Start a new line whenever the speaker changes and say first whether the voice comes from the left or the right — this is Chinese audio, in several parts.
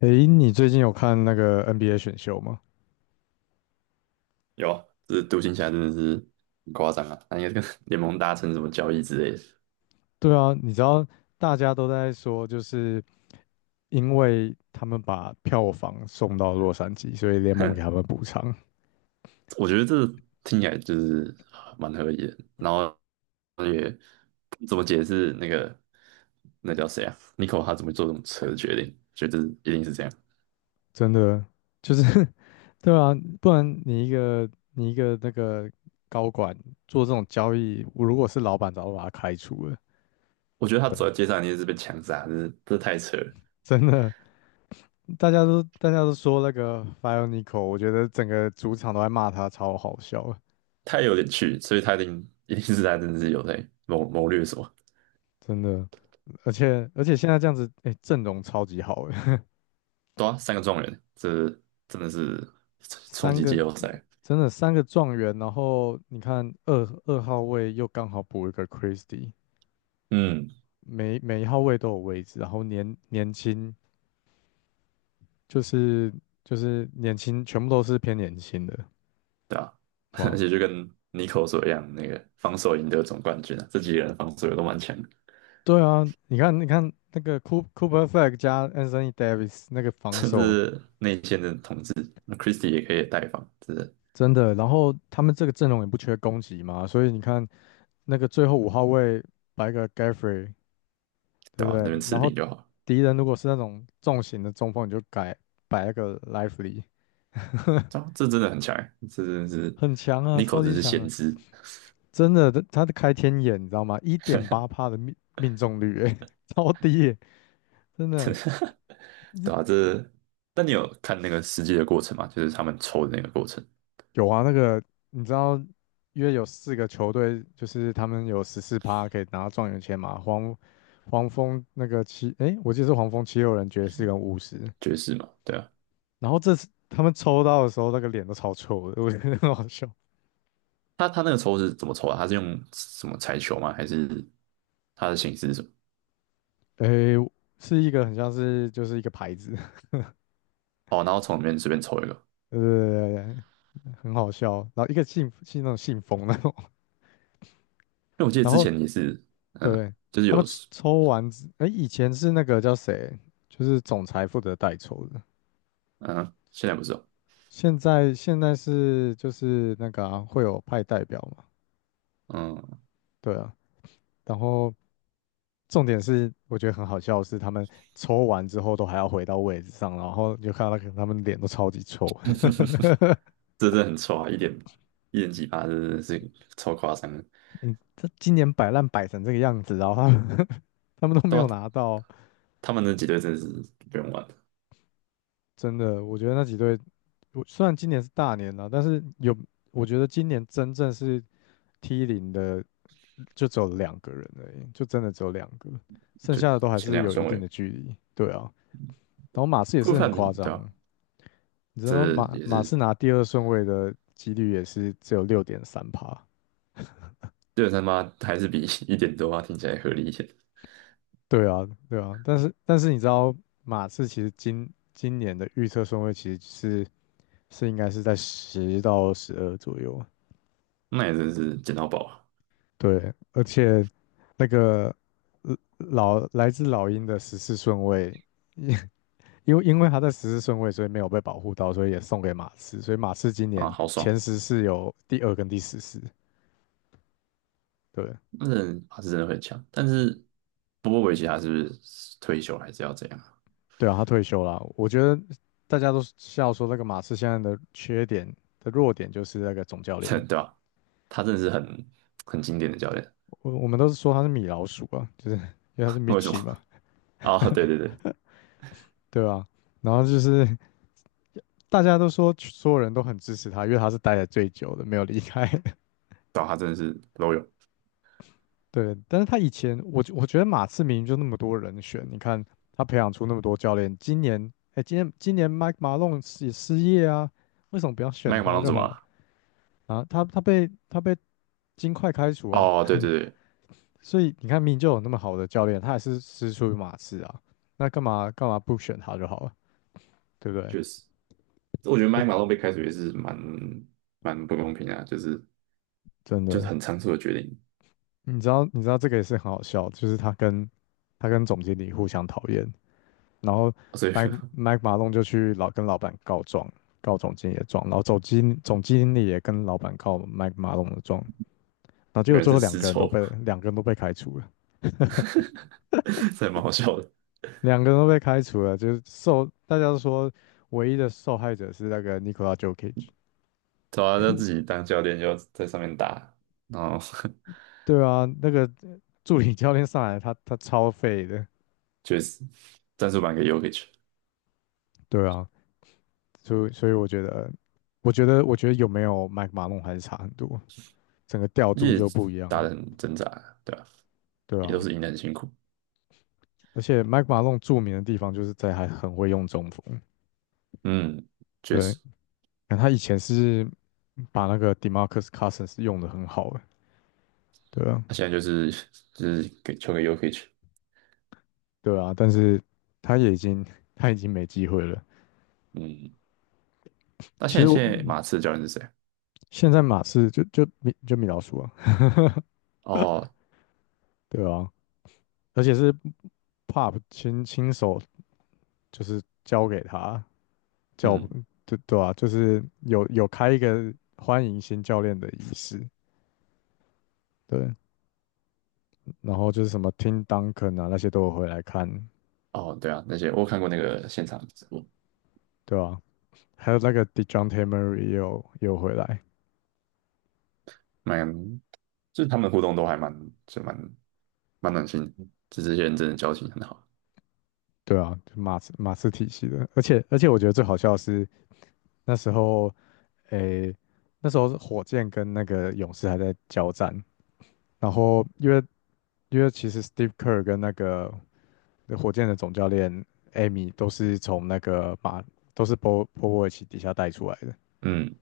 left: 诶，你最近有看那个 NBA 选秀吗？
right: 有啊，这独行侠真的是很夸张啊！他应该跟 联盟达成什么交易之类的，
left: 对啊，你知道大家都在说，就是因为他们把票房送到洛杉矶，所以联 盟
right: 哼，
left: 给他们补偿。
right: 我觉得这听起来就是蛮合理的。然后也不怎么解释那叫谁啊？Nico 他怎么做这种扯的决定？觉得一定是这样。
left: 真的就是 对啊，不然你一个那个高管做这种交易，我如果是老板，早就把他开除了。
right: 我觉得他
left: 对啊，
right: 走在街上一定是被枪杀，就是这太扯了，
left: 真的，大家都说那个 f i o n i c o 我觉得整个主场都在骂他，超好笑的，
right: 太有点趣，所以他一定一定是他真的是有在谋略什么。
left: 真的。而且现在这样子，哎、阵容超级好诶，
right: 对啊，三个状元，这真的是冲
left: 三
right: 击季
left: 个
right: 后赛。
left: 真的三个状元，然后你看二号位又刚好补一个 Christie，
right: 嗯。
left: 每一号位都有位置，然后年轻就是就是年轻，全部都是偏年轻的，
right: 对啊，而
left: 哇，
right: 且就跟 n i 妮 o 所一样，那个防守赢得总冠军啊，这几个人防守也都蛮强的，
left: 对啊，你看那个 Cooper Flag 加 Anthony Davis 那个 防
right: 甚
left: 守。
right: 至内线的统治，那 Christie 也可以带防，真的，
left: 真的，然后他们这个阵容也不缺攻击嘛，所以你看那个最后五号位摆个 Gaffrey，对
right: 对
left: 不
right: 吧、啊？那
left: 对？
right: 边
left: 然
right: 吃
left: 后
right: 饼就好了，
left: 敌人如果是那种重型的中锋，你就改摆那个 Lively，
right: 这真的很强欸，这真的是
left: 很强啊，
right: Nico
left: 超
right: 真
left: 级
right: 是
left: 强啊，
right: 先知，
left: 真的，他的开天眼，你知道吗？1.8%的命中率、欸，超低欸，真
right: 真
left: 的。
right: 的
left: 你
right: 对啊？这，但你有看那个实际的过程吗？就是他们抽的那个过程，
left: 有啊，那个你知道，约有四个球队，就是他们有14%可以拿到状元签嘛，黄蜂那个七，诶，我记得是黄蜂76人爵士跟巫师，
right: 爵士嘛，对啊，
left: 然后这次他们抽到的时候，那个脸都超臭的，我觉得很好笑。
right: 他那个抽是怎么抽啊？他是用什么彩球吗？还是他的形式是什么？
left: 诶，是一个很像是就是一个牌子，
right: 哦，然后从里面随便抽一个，
left: 对对对对对，很好笑。然后一个信那种信封那种，
right: 因为我 记得
left: 然
right: 之
left: 后
right: 前也是，嗯，
left: 对
right: 就是
left: 他们
right: 有，
left: 抽完之，诶，以前是那个叫谁，就是总裁负责代抽的，
right: 嗯，现在不是哦，
left: 现在是就是那个啊会有派代表嘛，
right: 嗯，
left: 对啊。然后重点是我觉得很好笑的是，他们抽完之后都还要回到位置上，然后你就看到那个他们脸都超级臭。
right: 这真的很臭啊，一点几趴，真的是超夸张的。
left: 你这今年摆烂摆成这个样子，然后他们 他们都没
right: 对
left: 有
right: 啊，
left: 拿到，
right: 他们那几队真的是不用玩，
left: 真的，我觉得那几队，我虽然今年是大年了，但是有，我觉得今年真正是 T0的，就只有两个人而已，就真的只有两个，剩
right: 就
left: 下的都还
right: 前
left: 是
right: 两
left: 有一
right: 顺
left: 定
right: 位，
left: 的距离。对啊，然后马刺也
right: 顾
left: 是很
right: 范明，
left: 夸
right: 对
left: 张，
right: 吧？
left: 你知道
right: 这
left: 马
right: 也
left: 马
right: 是
left: 刺拿第二顺位的几率也是只有6.3%。
right: 六三八还是比一点多八听起来合理一些，
left: 对啊，对啊，但是你知道马刺其实今年的预测顺位其实是应该是在10到12左右，
right: 那也真是捡到宝啊，
left: 对，而且那个老来自老鹰的十四顺位，因因为他在14顺位，所以没有被保护到，所以也送给马刺。所以马刺今
right: 啊，
left: 年
right: 好爽，
left: 前十是有第二跟第14。对
right: 那人他是真的很强，但是波波维奇他是不是退休还是要这样啊？
left: 对啊，他退休了。我觉得大家都笑说那个马刺现在的缺点的弱点就是那个总教
right: 对
left: 练，
right: 吧？他真的是很经典的教练。
left: 我们都是说他是米老鼠啊，就是因为他是 m i
right: 为
left: t
right: 什
left: c h
right: 么？
left: i 嘛，
right: 啊，对对对，
left: 对吧、然后就是 大家都说所有人都很支持他，因为他是待的最久的，没有离开。
right: 找他真的是都有。
left: 对，但是他以前，我觉得马刺明明就那么多人选，你看他培养出那么多教练，今年，哎，今年 Mike Malone 是也失业啊，为什么不要选
right: 麦克马
left: 他
right: 龙
left: 就
right: 怎么
left: 好了
right: 了？
left: 啊？他被金块开除啊，
right: 哦，对对对，
left: 所以你看明明就有那么好的教练，他还是师出于马刺啊，那干嘛不选他就好了，对不对？
right: 确实，我觉得麦
left: 呃
right: 克马龙被开除也是蛮不公平的啊，就是
left: 真
right: 就是
left: 的，
right: 很仓促的决定，
left: 你知道这个也是很好笑，就是他跟总经理互相讨厌，然后
right: 所以
left: 麦马龙就去老跟老板告状，告总经理的状，然后总经理也跟老板告麦马龙的状，然后 结果
right: 原来
left: 最
right: 是
left: 后两
right: 丝
left: 个人都
right: 绸，
left: 被两个人都被开除了，
right: 这还蛮好笑的。
left: 两个人都被开除了，就是受大家都说唯一的受害者是那个尼 i 拉 o l a Jokic，
right: 对啊，他自己 当教练要在上面打，然后
left: 对啊，那个助理教练上来他超废的，
right: 确实战术版给 Yokic,
left: 对啊，所以我觉得，我觉得有没有麦马龙还是差很多，整个调度
right: 也
left: 就不一样，
right: 打得很挣扎啊，对吧,
left: 对
right: 也都
left: 啊，
right: 是赢得很辛苦。
left: 而且麦 i 马 e 著名的地方就是在还很会用中锋，
right: 嗯，确
left: 对，
right: 实，
left: 他以前是把那个 Demarcus Cousins 用的很好的，对啊，
right: 他现在就是 就是给球给 Yokic,
left: 对啊，但是他也已经他已经没机会了。
right: 嗯。那
left: 其
right: 现在
left: 实
right: 现
left: 我
right: 在马刺的教练是谁？
left: 现在马刺就米老鼠啊，
right: 哦，
left: 对啊，而且是 Pop 亲手就是交给他，叫
right: 嗯，
left: 对对啊，就是有开一个欢迎新教练的仪式，对，然后就是什么 Tim Duncan 啊那些都有回来看，
right: 哦，对啊，那些我有看过那个现场，播，
left: 对吧啊，还有那个 Dejounte Murray 也有回来，
right: 蛮就是他们互动都还就蛮蛮暖心的，就这些人真的交情很好。
left: 对啊，就马刺体系的，而且我觉得最好笑的是那时候，诶、那时候是火箭跟那个勇士还在交战，然后因为其实 Steve Kerr 跟那个火箭的总教练 Amy 都是从那个马都是波波维奇底下带出来的，
right: 嗯，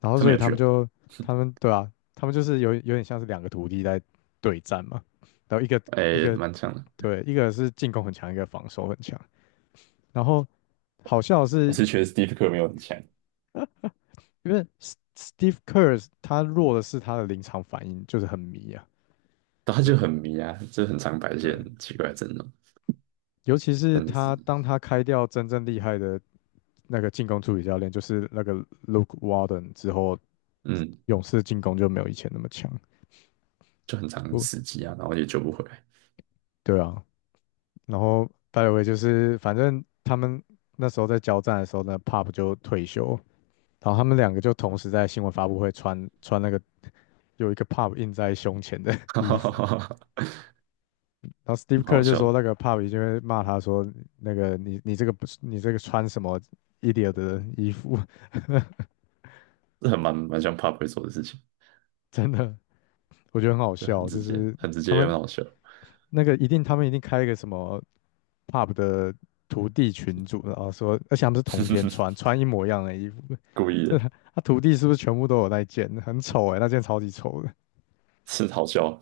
left: 然后
right: 他
left: 所
right: 们
left: 以
right: 有
left: 他
right: 趣
left: 们
right: 哦，
left: 就他们对啊，他们就是有点像是两个徒弟在对战嘛，然后一个一
right: 哎，
left: 个
right: 蛮强的。
left: 对，一个是进攻很强，一个防守很强。然后好笑的
right: 我
left: 是，
right: 是觉得 Stev 没有很强，
left: 因为 Steve Kerr 他弱的是他的临场反应，就是很迷啊。
right: 但他
left: 对
right: 就很迷啊，就很常摆一些
left: 对，
right: 很奇怪的阵容，
left: 尤其是
right: 但也是
left: 他当他开掉真正厉害的那个进攻助理教练，就是那个 Luke Walton 之后，
right: 嗯，
left: 勇士进攻就没有以前那么强。
right: 就很常
left: 不，
right: 死机啊，然后也救不回来，
left: 对啊。然后 就是反正他们那时候在交战的时候呢，Pop 就退休，然后他们两个就同时在新闻发布会穿那个有一个 pub 印在胸前的
right: 哈
left: 衣
right: 哈哈
left: 服，
right: 哈哈，
left: 然后 Steve
right: 蛮
left: Kerr
right: 好
left: 就
right: 笑
left: 说
right: 的，
left: 那个 pub 已经会骂他说那个你你这个不是你这个穿什么 idiot 的衣服，
right: 这很蛮像 Pop 会做的事情，
left: 真的，我觉得很好
right: 这很
left: 笑，
right: 直
left: 就
right: 接，
left: 是
right: 很直
left: 他
right: 接又
left: 们
right: 很好笑，
left: 那个一定开一个什么 pub 的徒弟群组，然后说而且他们是同一天穿 穿一模一样的衣服，
right: 故 意
left: 这
right: 的。
left: 他徒弟是不是全部都有那一件？很丑哎，那件超级丑的。
right: 是好笑。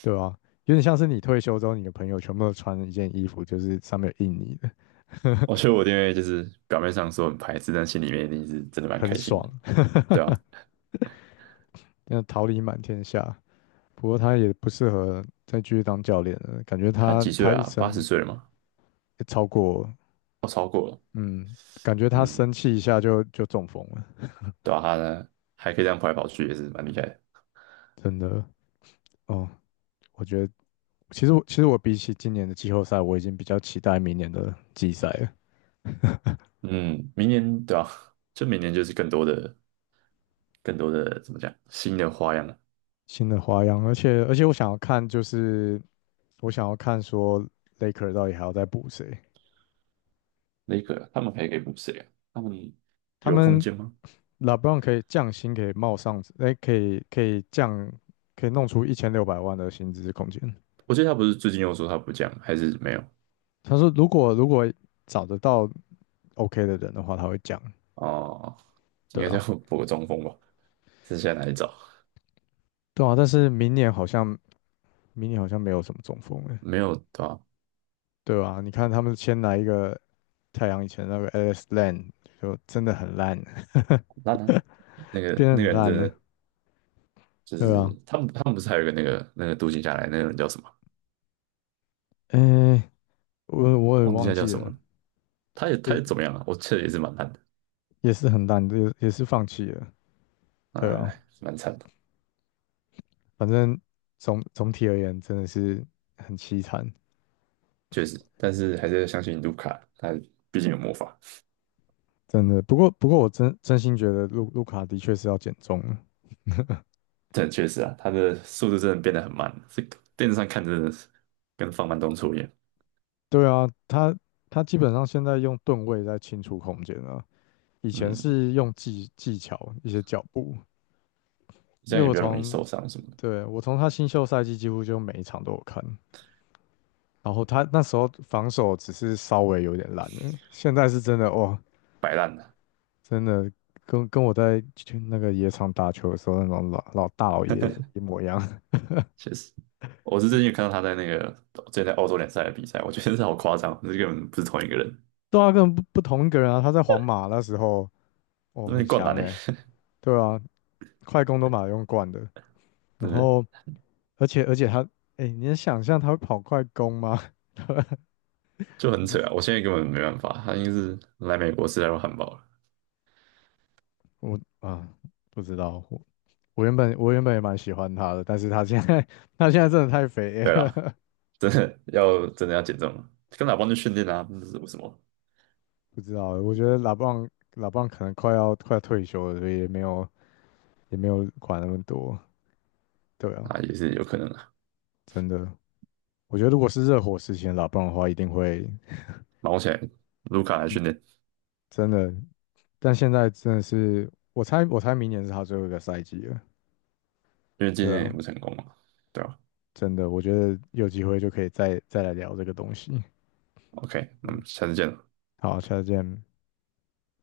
left: 对啊，有点像是你退休之后，你的朋友全部都穿一件衣服，就是上面有印你的，
right: 我觉得我弟妹就是表面上说很排斥，但心里面一定是真的蛮开
left: 很
right: 心的，
left: 爽，
right: 对啊，
left: 那桃李满天下。不过他也不适合再继续当教练了，感觉
right: 他
left: 他
right: 几岁
left: 他一
right: 啊？八十
left: 生
right: 岁了吗？
left: 超过，
right: 哦，超过了。
left: 嗯，感觉他
right: 嗯，
left: 生气一下就中风了，
right: 对啊，他呢还可以这样跑来跑去，也是蛮厉害的。
left: 真的。哦，我觉得其实我比起今年的季后赛，我已经比较期待明年的季赛了，
right: 嗯，明年对啊，就明年就是更多的,更多的怎么讲，新的花样了。
left: 新的花样，而且我想要看就是我想要看说 Laker 到底还要再补谁。
right: 雷克他们还可以补谁啊？他们
left: 他
right: 有空
left: 们
right: 间吗？
left: LeBron 可以降薪，可以冒上，哎，可以降，可以弄出1,600万的薪资空间。
right: 我记得他不是最近又说他不降，还是没有？
left: 他说，如果找得到 OK 的人的话，他会降。
right: 哦，应
left: 对
right: 该是
left: 啊，
right: 要 补个中锋吧？剩下哪里找？
left: 对啊，但是明年好像没有什么中锋哎，
right: 没有对吧,啊？
left: 对啊，你看他们先来一个太阳以前那个 Alex Len，就真的很烂，
right: 很烂啊那个
left: 变得
right: 那个
left: 很
right: 人真
left: 烂了，
right: 的就是
left: 对啊，
right: 他们不是还有一个那个读行下来那个人叫什么？
left: 哎，我也
right: 忘记
left: 忘
right: 他叫
left: 记
right: 什么
left: 了，
right: 了。他也他
left: 对，
right: 也怎么样啊？我记得也是蛮烂的，
left: 也是很烂，也是放弃了，对啊，
right: 哎，蛮惨的，
left: 反正总体而言真的是很凄惨，
right: 确实。但是还是要相信卢卡，他毕竟有魔法。
left: 真的。不过我真心觉得路卡的确是要减重了。
right: 但确实啊，他的速度真的变得很慢，这个电视上看真的是跟放慢动作一样。
left: 对啊，他基本上现在用盾位在清除空间啊，以前
right: 嗯，
left: 是用技巧一些脚步。因
right: 这
left: 为
right: 样也
left: 我
right: 比较容易
left: 从
right: 受伤什么的，
left: 对我从他新秀赛季几乎就每一场都有看，然后他那时候防守只是稍微有点烂而已现在是真的哇，
right: 摆烂的，
left: 真的跟我在去那个野场打球的时候那种老大老爷 一模一样。
right: 确实。我是最近有看到他在那个最近在澳洲联赛的比赛，我觉得真是好夸张，这根本不是同一个人，
left: 对啊，根本不同一个人啊！他在皇马那时候，哦，
right: 那
left: 很
right: 边灌篮
left: 强
right: 呢,
left: 诶、对啊，快攻都马用惯的。
right: 真
left: 然
right: 的
left: 后，而且他，诶、你能想象他会跑快攻吗？
right: 就很扯啊！我现在根本没办法，他应该是来美国吃太多汉堡了。
left: 我啊，不知道。我原本也蛮喜欢他的，但是他现在 他现在真的太肥
right: 对啦，
left: 了，
right: 真的要减重了，跟老邦去训练啊，那是为什么
left: 不知道。我觉得老棒可能快要退休了，所以也没有管那么多。对啊，
right: 啊？也是有可能的。
left: 真的，我觉得如果是热火时期的拉布朗的话，一定会
right: 忙起来，卢卡来
left: 嗯
right: 训练，
left: 真的但现在真的是，我猜明年是他最后一个赛季了，
right: 因为今
left: 对
right: 年也
left: 啊，
right: 不成功嘛，对吧
left: 真的，我觉得有机会就可以再来聊这个东西。
right: ？OK,那么
left: 嗯，
right: 下次见了。
left: 好，下次见。